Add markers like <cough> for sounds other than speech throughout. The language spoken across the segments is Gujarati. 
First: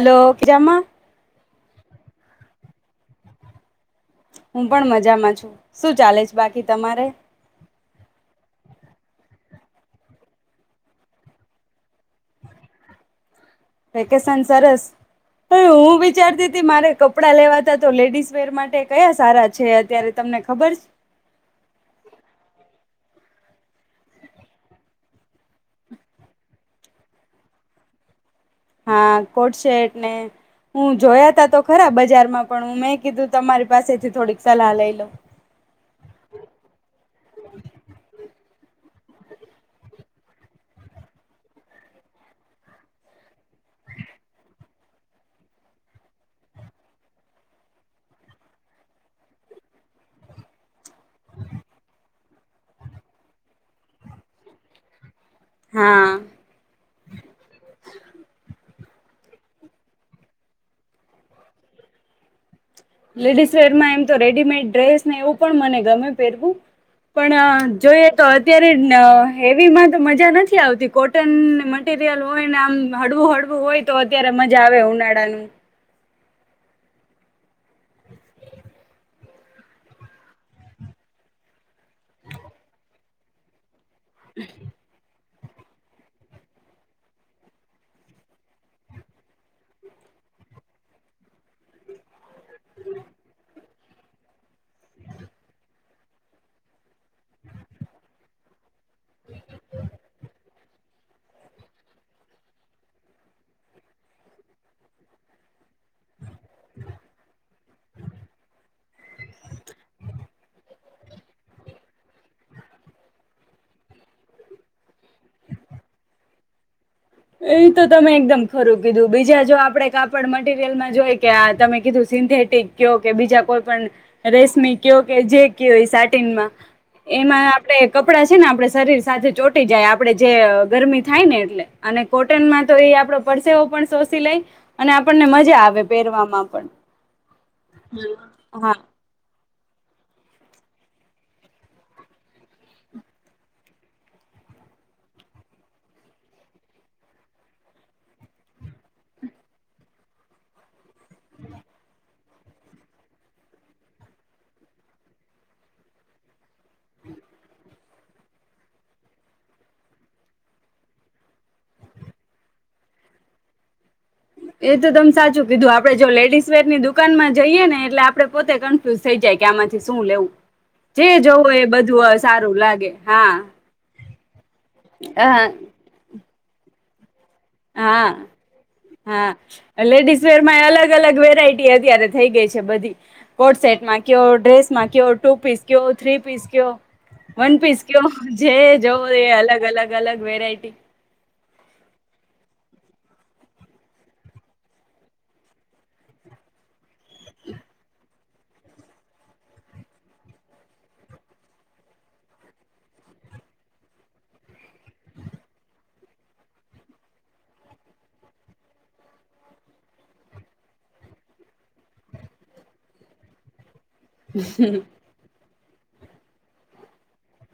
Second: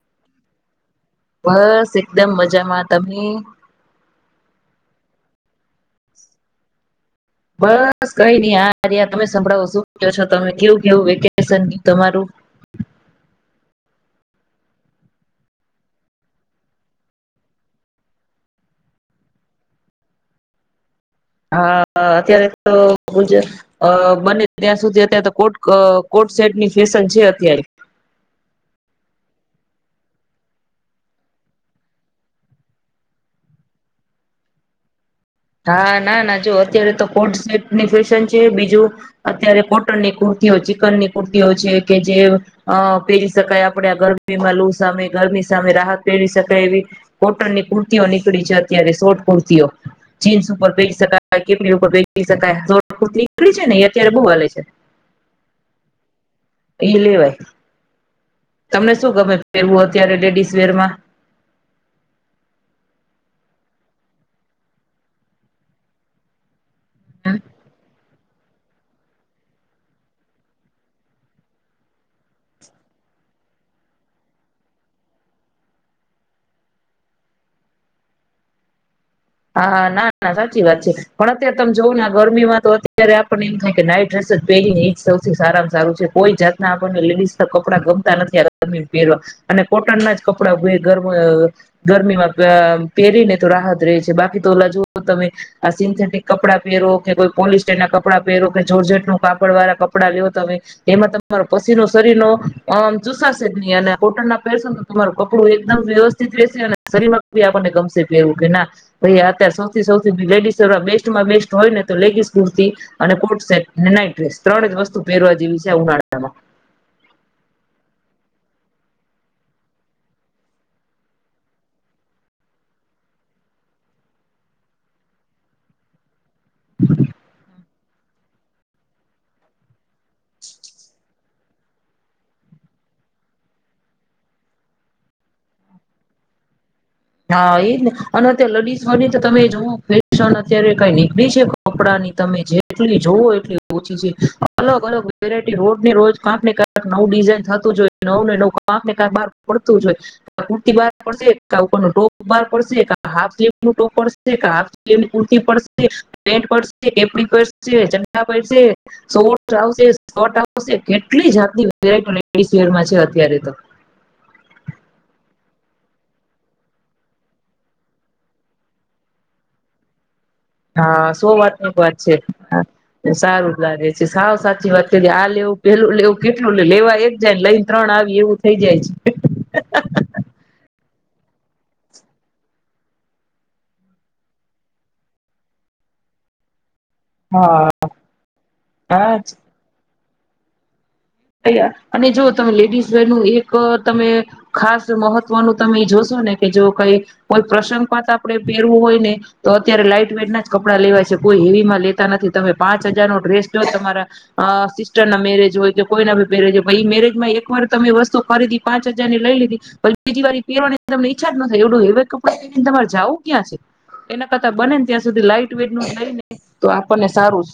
હલો મજામાં બસ એકદમ મજામાં તમે હું પણ મજામાં છું શું ચાલે છે બાકી તમારે બસ કઈ નહી આરહીયા તમે સંભળાવો શું છો તમે કેવું કેવુંવેકેશન તમારું વેકેશન સરસ હ હું વિચારતી હતી મારે કપડા લેવાતા તો લેડીસ વર માટે કયા સારા છે અત્યારે તમને ખબર છે હા અત્યારે તો બને ત્યાં સુધી અત્યારે તો કોટ કોડ સેટની ફેશન છે અત્યારે હા કોડ શેટ ને હું જોયા તા તો ખરા બજારમાં પણ હું મેં કીધું તમારી પાસેથી થોડીક સલાહ લઈ લો. હા ના ના જો અત્યારે તો કોડ સેટની ફેશન છે બીજું અત્યારે કોટનની કુર્તીઓ ચિકન ની કુર્તીઓ છે કે જે પહેરી શકાય આપણે ગરમીમાં લુ સામે ગરમી સામે રાહત પહેરી શકાય એવી કોટનની કુર્તીઓ નીકળી છે અત્યારે શોર્ટ કુર્તીઓ. જીન્સ ઉપર પે પહેરી શકાય કેપરી ઉપર પહેર પેરી શકાય શોર્ટ કુર્તી નીકળી છે ને એ અત્યારે બો હાલે છે. હા. એ લેવાય. <inaudible> તમને શું ગમે ફેરવું અત્યારે લેડીઝ વેરમાં. લેડીસ વેરમાં એમ તો રેડીમેડ ડ્રેસ ને એવું પણ મને ગમે પહેરવું. પણ જોય તો અત્યારે હેવીમાં તો મજા નથી આવતી કોટન મટીરિયલ હોય ને આમ હળવું હળવું હોય તો અત્યારે મજા આવે ઉનાળાનું. હા ના ના સાચી વાત છે પણ અત્યારે તમે જોવ ગરમી માં તો અત્યારે આપને એમ થાય નાઈટ ડ્રેસ પહેરીને એજ સવ સારામાં સારું છે કોઈ જાતના આપણને લેડીઝ કપડાં ગમતા નથી ગરમી પહેરવા અને કોટન ના જ કપડા ગર ગરમીમાં. અ પેરીને તો રાહત પ્રેસ બાકી તો ઓલા જુઓ તમે આ સિન્થેટિક કપડાં પહેરો કે કોઈ પોલિસ્ટર ના કપડાં પહેરો જોરજટ નું કાપડ વાળા કપડાં લેયો તમે. એમાં તમારો પસીનો શરીર નો આમ ચુસાશે જ નહી અને કોટન ના પરસ તમારું કપડું એકદમ વ્યવસ <unintelligible> આપને ગમશેવું કે ના ભઈ અત્યારે સૌથી સૌથી લેડીઝ બેસ્ટમાં બેસ્ટ હોય ને તો લેગીસ કુર્તી અને કોડ સેટ નાઈટ ડ્રેસ ત્રણ જ વસ્તુ પેરવા જેવું છે આ ઉનાળામાં એ તો તમે એકદમ ખરું કીધું બીજા જો આપણેે કાપડ મટીરિયલમાં જોઈ કે આ તમે કીધું સિન્થેટિક કિયો કે બીજા કોઈ પણ રેશમી કિયો કે જે કિયો એ સા સાટીન માં એમાં. આપણે કપડાં છે ને આપડે શરીર સાથે ચોટી જાય આપડે જે ગરમી થાય ને એટલે. અને કોટનમાં તો એ આપડો પરસેવ પણ શોષી લઈ અને આપણને મજા આવે પહેરવામાં પણ. હા એજ ને અને અત્યારે હા લડીસ બને તો તમે નવું ફેશન અત્યારે કઈ નીકળી છે કપડાની તમે જેટલી જોવ એટલી ઓછી છે અલગ અલગ વેરાયટી રોજને રોજ કંક ને કંક નવું ડિઝાઇન થતું જોઈ નવું ને નવું કંક ને કંક બહાર પડતું જોય કુર્તી બહાર પડશે કા ટોપ બહાર પડશે કા હાલફ સ્લીપ ણુ ટોપ પડશે કા હાફ ટોપ ની કુર્તી પેન્ટ પડશે કેપરી પડશે ચડ્ડા પડશે તો બ્રાઉઝર પડશે કેટલી જાતની વેરાઈટી નીકળી છે અત્યારે તો શહેરમાં એ તો તમ સાચું કીધું આપડે જો લેડીસ વર ની દુકાન માં જઈએે ને એટલે આપડે પોતે કન્ફ્યુઝ થઈ જાય કે આમાંથી શું લેવું. જે હા સો જોવું વાત એ ન વાત બધું સારું લાગે છે હા સારું જ લાગે છે સાવ સાચી વાત કરી આ લેવું હા પેલું લેવું કેટલું લેવાય ને લઈને ત્રણ હા આવી એવું થઈ જાય છે. અલગ-અલગ વેરાયટી અત્યારે થઈ ગઈ છે બધી કોડ સેટમાં કયો ડ્રેસમાં કયો ટુ પીસ કયો થ્રી પીસ કયો. વન હા. પીસ કયો જે જવો હા એ અલગ-અલગ. અલગ-અલગ વેરાયટી અ અને જો તમે લેડીઝ વેર નું એક તમે ખાસ મહત્વનું તમે એ જોશો ને કે જો કઈ કોઈ પ્રસંગ પાત આપણે પહેરવું હોય ને તો અત્યારે લાઈટ વેટ ના જ કપડાં લેવાય છે કોઈ હેવીમાં લેતા નથી તમે પાંચ હજાર નો ડ્રેસ જો તમારા સિસ્ટર ના મેરેજ હોય તો કોઈ ના ભ પહેરે છે મેરેજ માં એક વાર તમે વસ્તુ ખરીદી પાંચ હજાર ની લઈ લીધી પ બીજી વાર પહેરવાની તમનેઈચ્છા જ ન નથીું હવે કપડાે પને તમારે જવું ક્યાં છે એના કરતાા બને ને ત્યાં સુધી લાઈટ ટટ લઈને તો આપણને સારું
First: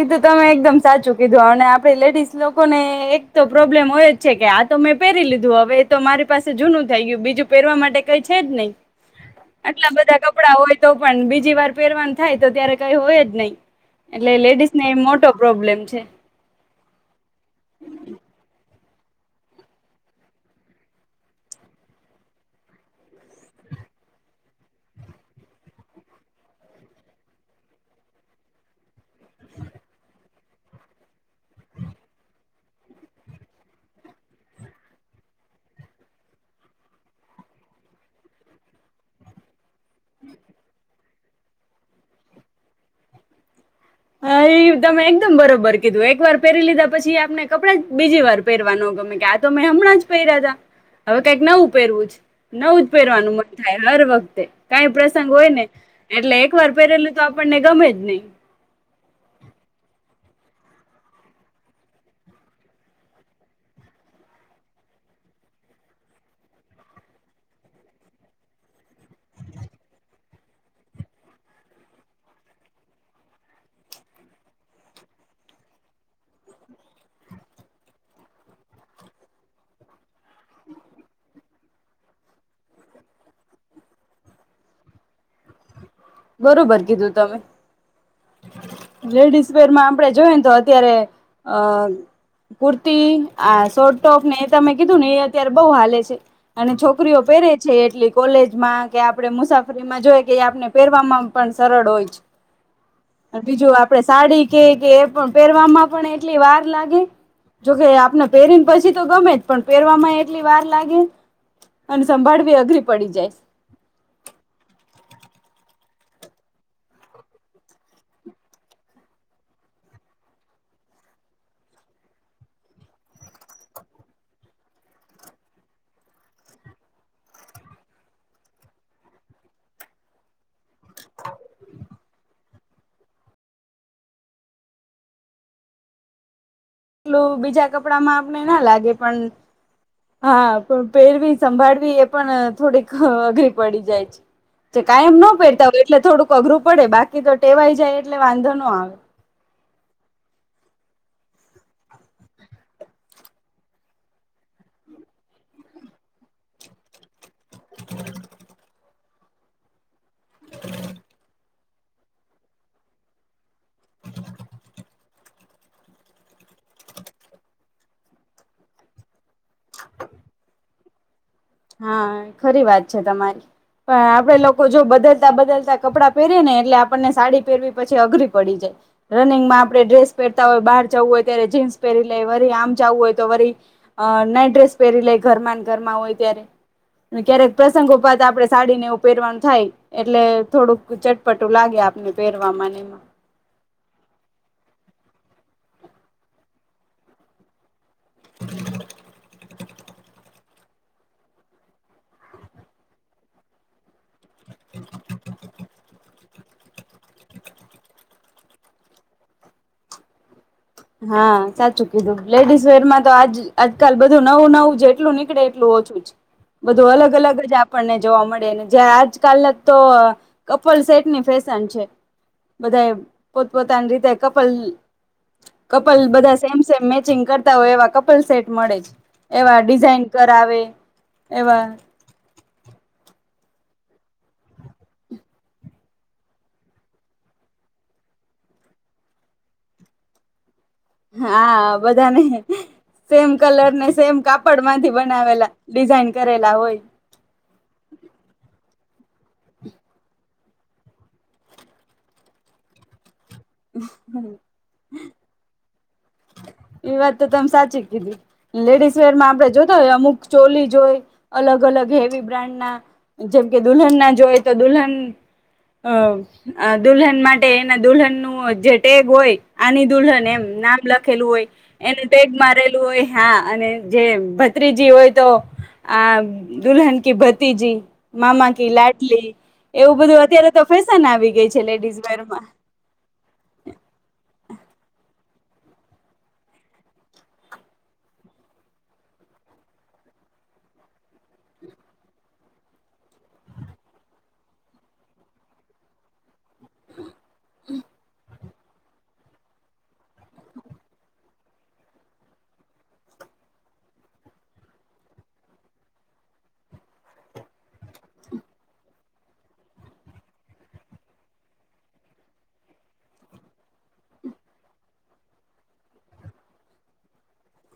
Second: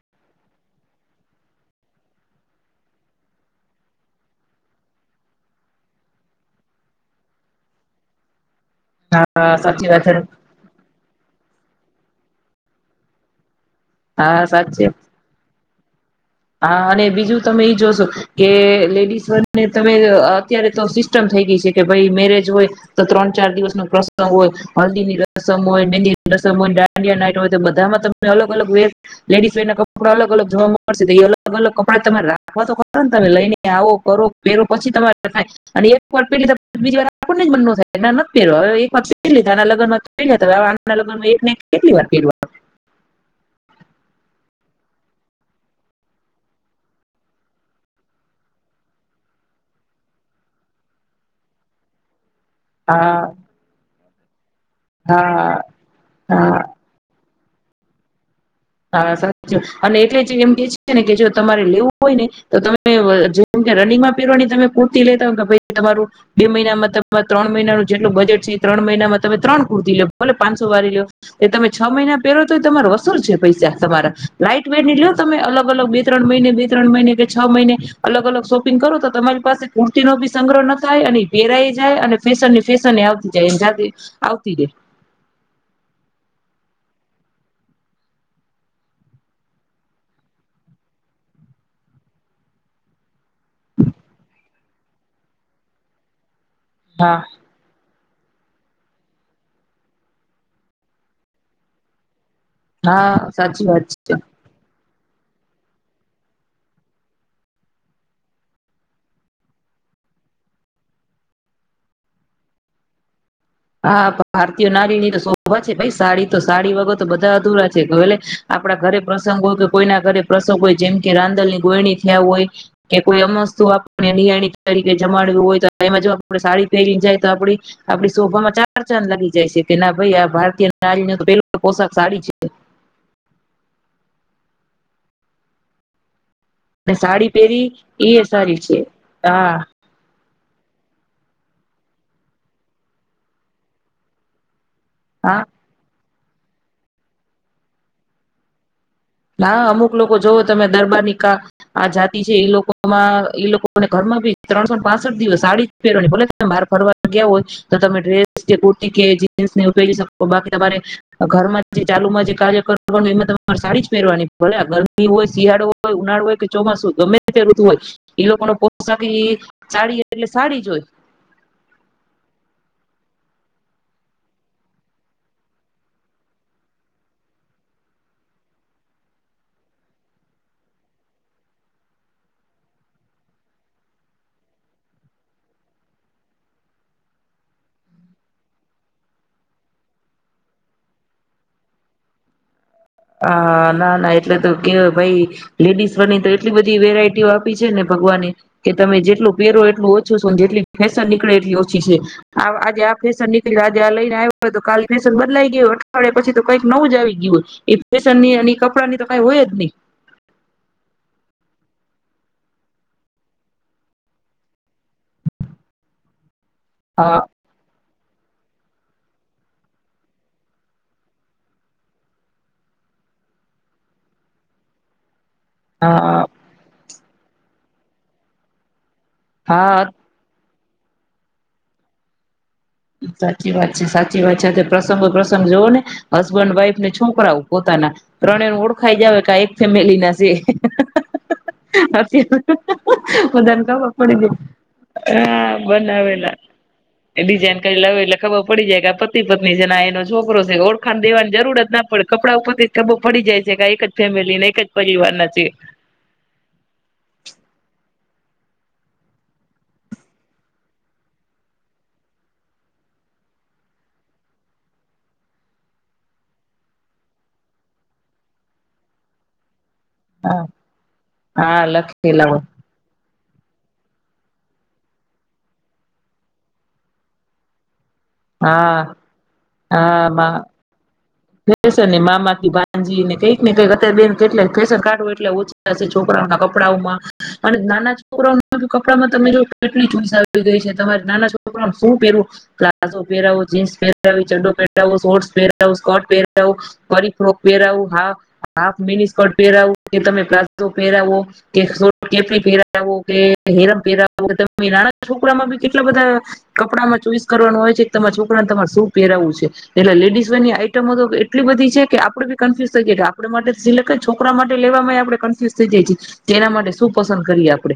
એ તો તમે એકદમ સાચું કીધું અને આપે લેડીસ લોકોને એક તો પ્રોબ્લેમ હોય જ છે કે આ તો મેં પહેરી લીધું હવે એ તો મારી પાસે જૂનું થઈ ગયું બીજું પહેરવા માટે કઈ છે જ નહી હા આટલા સાચી વાત બધા કપડા હોય તો પણ બીજી વાર પેરવાન થાય તો ત્યારે કઈ હોય જ નહી એટલે હા લેડીઝ ને સાચી એ મોટો પ્રોબ્લેમ છે છે હા અને બીજું તમે ઈ જોશો કે લેડીસને તમે અત્યારે તો સિસ્ટમ થઈ ગઈ છે કે ભાઈ મેરેજ હોય તો ત્રણ ચાર દિવસ ન પ્રસંગ હોય હલ્દી ની રસમ હોય મંદીની રસમ હોય દાંડિયા નાટ હોય તો બધામાં તમે અલગ અલગ વે લેડિસ ફેરના કપડા અલ અલગ <unintelligible> અલગ અલગ કપડા તમારે રાખવા તો ખ ને તમે લઈને આવો કરો પહેરો પછી તમારે થાય અને એક વાર પહેર બીજી વાર મ થાય નથી પહેરવા હ એક વાર પ લીધા આના લગ્નમાં લગનમાં કેટ વાર પહેરવા હા એ તમે એકદમ બરોબર કીધું એક વાર પહેરી લીધા પછી આપણે કપડા જ બીજી વાર પહેરવાનો ગમે કે આ તો મેં હમણાં જ પહેર્યા હતા હવે કઈક નવું પહેરવું જ ન ઉ હા પહેરવાનું મન થાય હર વખત તે કઈ પ્રસંગ હોય હા ને એટલે એક હા વાર પહેરેલું તો ને ગમે જ નહી હા સા અને એટલે જે એમ કે છે ને કે જો તમારે લેવું હોય ને તો તમે જેમ કે રનિંગમાં પહેરવાની તમે કુર્તી લેતા હો કે ભ તમારું બે મહિનામાં તમા ત્રણ મહિનાનું જેટલું બજેટ છે ત્રણ મહિનામાં તમે ત્રણ કુર્તી લે ભલે પાંચસો વાળી લ લો એ તમે છ મહિના પહેરો તો તમાર અસર છે પૈસા તમારા લાઈટ વેટ ની લ લો તમે અલગ અલગ બે ત્રણ મહિને બે ત્રણ મહિને કે છ મહિને અલગ અલગ શોપિંગ કરો તો તમારી પાસે કુર્તી નો ભી સંગ્રહ ન થાય અને પેરાય જાય અને ફેશન ની ફેશન એ આવતી જાય આવતી જાય બરોબર કીધું તમે લેડીઝ વરમાં આપણેે જોયને તો અત્યારે અ કુર્તી આ શોર્ટ ટોપ ને એ તમે કીધું ને એ અત્યારે બહ હાલે છે અને હા છોકરીઓ પહેરે છે એટલી કોલેજમાં કે આપણે મુસાફરીમાં જોઈ કે એ આપને પહેરવામાં પણ સરળ હોય છે હા સાચી બીજું વાત આપડે છે સાડી કે કે પણ પહેરવામાં પણ એટલી વાર લાગે જોકે આપને પહેરીને પછી તો ગમે જ પણ પહેરવામાં એટલી વાર લાગે અને સંભાળવી અઘરી પડી જાય હા ભારતીય નારીની તો શોભા છે ભાઈ સાડી તો સાડી વગર તો બધા અધુરા છે એટલે આપડા ઘરે પ્રસંગ હોય કે કોઈના ઘરે પ્રસંગ હોય જેમ કે રાંદલની ગોયણી થયા હોય કે કોઈ અમસ્તુ આપને નિિયાળ તરીકે જમાડ હોય તો એમાં જો આપ સાડી પહેરી જાય તો આપ આપ શોભામાં ચાર ચાંદ લાગી જાય છે કે ના ભાઈ આ ભારતીય સાડીને તો પેલ પોશક સાડી છે અને સાડી એટલું બીજા પહેરી કપડામાં એ આપણે ના સારી છે લાગે પણ હા હા પણ પહેરવી સંભાળવી એ પણ થોડીક અઘરી પડી જાય છે કાયમ ના હા પેરતા હોય એટલે થોડુંક અઘરું પડે બાકી તો ટેવાઈ જાય એટલે વાંધો ન આવે હા અમુક લોકો જોવ તમે દરબાર ની કા આ જાતિ છે એ લોકો માં એ લોકોને ઘરમાં ભી ત્રણસો પાસઠ દિવસ સાડી પહેરવાની ભલે તમે બાર ફરવા ગયા હો તો તમે ડ્રેસ જે કુર્તી કે ને ઉપયોગી તો બાકી તમારે ઘરમાં ચાલુમાં જે કાર્ય કરવાનું એમાં તમારે સારી પેરવાની ભલે ગરમી હોય શિયાળો હોય ઉનાળો હોય કે ચોમાસું હોય ગમે તે ઋતું હોય એ લોકોનો પોષાક એ સાડી એટલે સાડી જ હોય હા ખરી વાત છે તમારી પણ આપડે લોકો જો બદલતા બદલતા કપડાં પહેરે ને એટલે આપણને સાડી પહેરવી પછી અઘરી પડી જાય રનિંગમાં આપણે ડ્રેસ પહેરતા હોય બહાર જવું હોય ત્યારે જીન્સ પહેરી લે વરી આમ જવું હોય તો વરી અ નાઈટ ડ્રેસ પહેરી લે ઘરમાં ઘરમાં હોય ત્યારે ને ક્યારેક પ્રસંગો પાતા આપડે સાડીને એવું પહેરવાનું થાય એટલે થોડુંક ચટપટું લાગે આપને પહેરવામાં નેમ હા ના ના એટલે તો કેય ભાઈ લેડીસ બની તો એટલી બધી વેરાયટીઓ આપી છે ને ભગવાને કે તમે જેટલું પહેરો એટલું ઓછું સુ જેટલી ફેશન નીકળે એટલી ઓછી છે આવ આજે આ ફેશન નીકળી આજે આ લઈને આવ્યો હોય તો કાલે ફેશન બદલાઈ ગયું અઠવાડિયા પછી તો કંઈક નવું જ આવી ગયું હોય ફેશનની ની કપડાંની તો કઈ હોય જ ની હા સાચું કીધું લેડીઝ વેરમાં તો આજ આજકાલ બધું નવું નવું જેટલું નીકળે એટલું ઓછું જ બધું અલગ હા અલગ જ આપ આપણને જોવા મળે ને જે આજકાલના તો કપલ સેટની ફેશન છે બધાએ પોતપોતાની રીતે કપલ કપલ હા બધા સેમ સેમ મે ચિગં કરતા હોય એવા કપલ સેટ મળે જ એવા હા ડિઝાઇન કરાવે એવા સાચી વાત છે સાચી વાત છે પ્રસંગો પ્રસંગ જોવો ને હસબન્ડ વાઈફ ને છોકરાઓ પોતાના ત્રણે ઓળખાઈ જાવ કા એક ફેમિલી ના છે. હા બધાને અત્યારે સેમ બધાને કલર ને ખબર સેમ પડી ગઈ કાપડમાંથી હા બનાવેલા ડિઝાઈન કરેલા હોય લાવ એટલે ખબર પડી જાય કે આ પતિ પત્ની છે આ એનો છોકરો છે ઓળખાણ દેવાની જરૂર જ ન પડે કપડા ઉપરથી ખબર પડી જાય છે કે એક જ ફેમિલી ને એક જ પરિવારના છે. એ વાત તો તમે સાચી કીધી લેડીઝ વેરમાં આપણે જોતા હોય અમુક ચોલી જોય હોય અલગ અલગ હેવી બ્રાન્ડના જેમકે દુલ્હનના જોય તો દુલ્હન અ આ દુલ્હન માટે એના દુલ્હનનું‌ જે ટેગ હોય આની દુલ્હન એમ હા નામ લખ ખેલું હોય હા એને લખેલા ટેગ હોય મારેલું હોય હા અને જે ભત્રીજી હોય તો આ દુલ્હન કી ભતીજી મામાકી હા લાટલી એવું બધું અત્યારે તો ફેશન આવી ગઈ છે ભેસ અને લેડીઝ વેરમાં મામાથી ભાનજી કઈક ને કઈક અત્યારે બે કેટ ફેશન કાઢવો એટલા ઓછા છે છોકરાઓ ના કપડાઓમાં અને નાના છોકરાઓ કપડામાં તમે જો કેટલી ચોઈસ આવી ગઈ છે તમારે નાના છોકરાને શું પહેરવું પ્લાઝો પહેરાવો જીન્સ પહેરાવી ચડો પહેરાવો શોર્ટ પહેરાવો સ્કર્ટ પેરાવો કરી ફ્રોક પેરાવુ હા હાફ મેની સ્કર્ટ પહેરાવવું કે તમે પ્લાઝો પહેરાવો કે શોટ કેપલી પહેરાવો કે હેરમ પહેરાવો કે તમે નાના છોકરામાં બી કેટલા બધા કપડામાં ચોઈસ કરવાનું હોય છે કે તમારા છોકરાને તમારે શું પહેરાવું છે એટલે લેડીઝ વેરની આઈ ટમો તો એટલી બધી છે કે આપડે બી કન્ફ્યુઝ થઈ જાય આપ માટે સિલેક્ટ છોકરા માટે લેવામાં આપણેે કન્ફ્યુઝ થઈ જાયીએ એના માટે શું પસંદ કરીએ આપણે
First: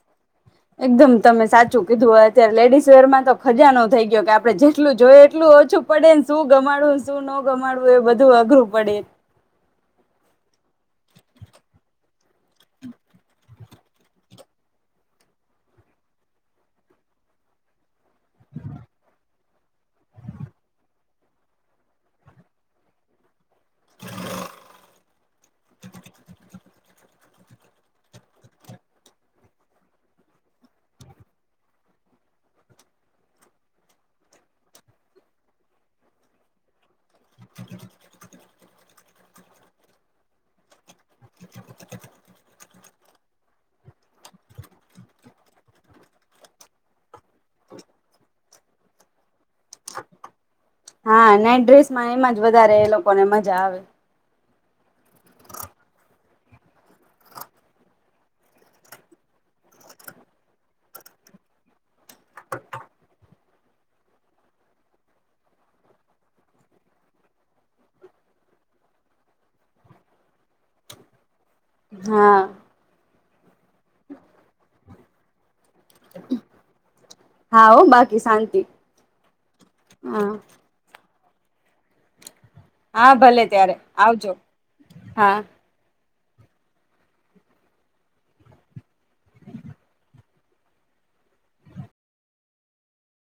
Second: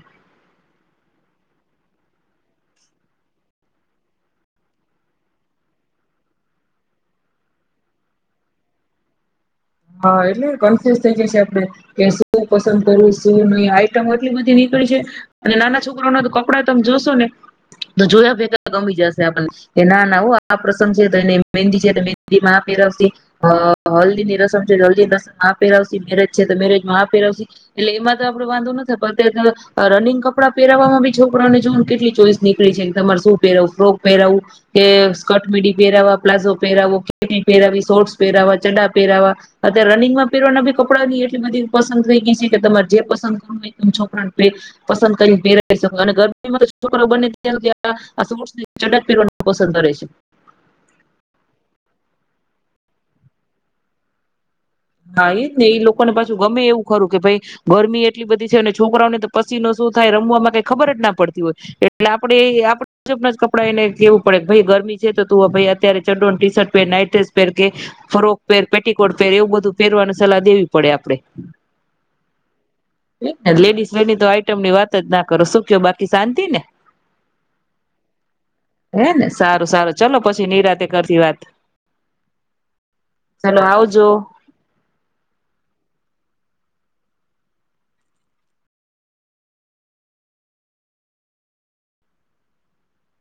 એકદમ તમે સાચું કીધું અત્યારે લેડીસ વેરમાં તો ખજાનો થઇ ગયો કે આપડણે જેટલું જોયે એટલું ઓછું પડેને શું ગમાડુને શું ન ગમાડુ એ બધું અઘરું પડે હા એટલે કન્ફ્યુઝ થઈ જશે આપે કે શું પસંદ કરું શું ન આઈટમ એટલી બધી નીકળી છે અને નાના છોકરો ના તો કપડા તમે જોશો ને તો જોયા ભેગા ગમી જશે આપને કે ના ના ઓ પ્રસંગ છે એ મેદી છે મેદીમાં આ પેરાવસે હ હલ્દીની રસમ <unintelligible> પેરાવસે મેરેજ છે તો મેરેજમાં આ પહેરવ એટલે એમાં તો આપડે વાંધો નથી પણ અ રનિંગ કપડાં પહેરાવામાં બી છોકરાઓને જો કેટલી ચોઈસ નીકળી છે કે તમારે શું પહેરવું ફ્રોક પહેરાવું કે સ્કર્ટ મીડી પહેરાવવા પ્લાઝો પહેરાવો કેટલી પહેરાવી શોર્ટસ પહેરાવવા ચડા પહેરાવા અત્યારે રનિંગમાં પેરવાના બી કપડાની એટલી બધી પસંદ થઈ ગઈ છે કે તમારે જે પસંદ કરવું હોય છોકરાને પસંદ કરીને પહેરાય શકો અને ગરમીમાં તો છોકરો બને ત્યા સુધી <inaudible> ચડ્ડા પહેર વાનુ પસંદ કરે છે. હા નાઇટ ડ્રેસમાં એમાં જ વધારે એ લોકો ને મજા આવે હા એ જ ને એ લોકોને પાછું ગમે એવું ખરું કે ભાઈ ગરમી એટલી બધી છે અને છોકરાઓને તો પસીનો શું થાય રમવાવામાં કઈ ખબર જ ના પડતી હોય એટલે આપડે આપણે જવાબ ના જ કપડાં એને કેવું પડે કે ભાઈ ગરમી છે તો તું અત્યારે ચડો ટી શર્ટ પહેર નાઈટ ડ્રેસ પહેર કે ફરોક પહેર પેટીકોટ પહેર એવું બધું ફેરવાની સલાહ દેવી પડે આપડે હા લેડીસ લેની તો આઈટમ ની વાત જ ના કરો શક્યો બાકી શાંતિ ને હા હો બાકી શાંતિ હે ને સારું સારું ચલો હા પછી નિરાતે કરીયે વાત હા ભલે ત્યારે આવજો. હા.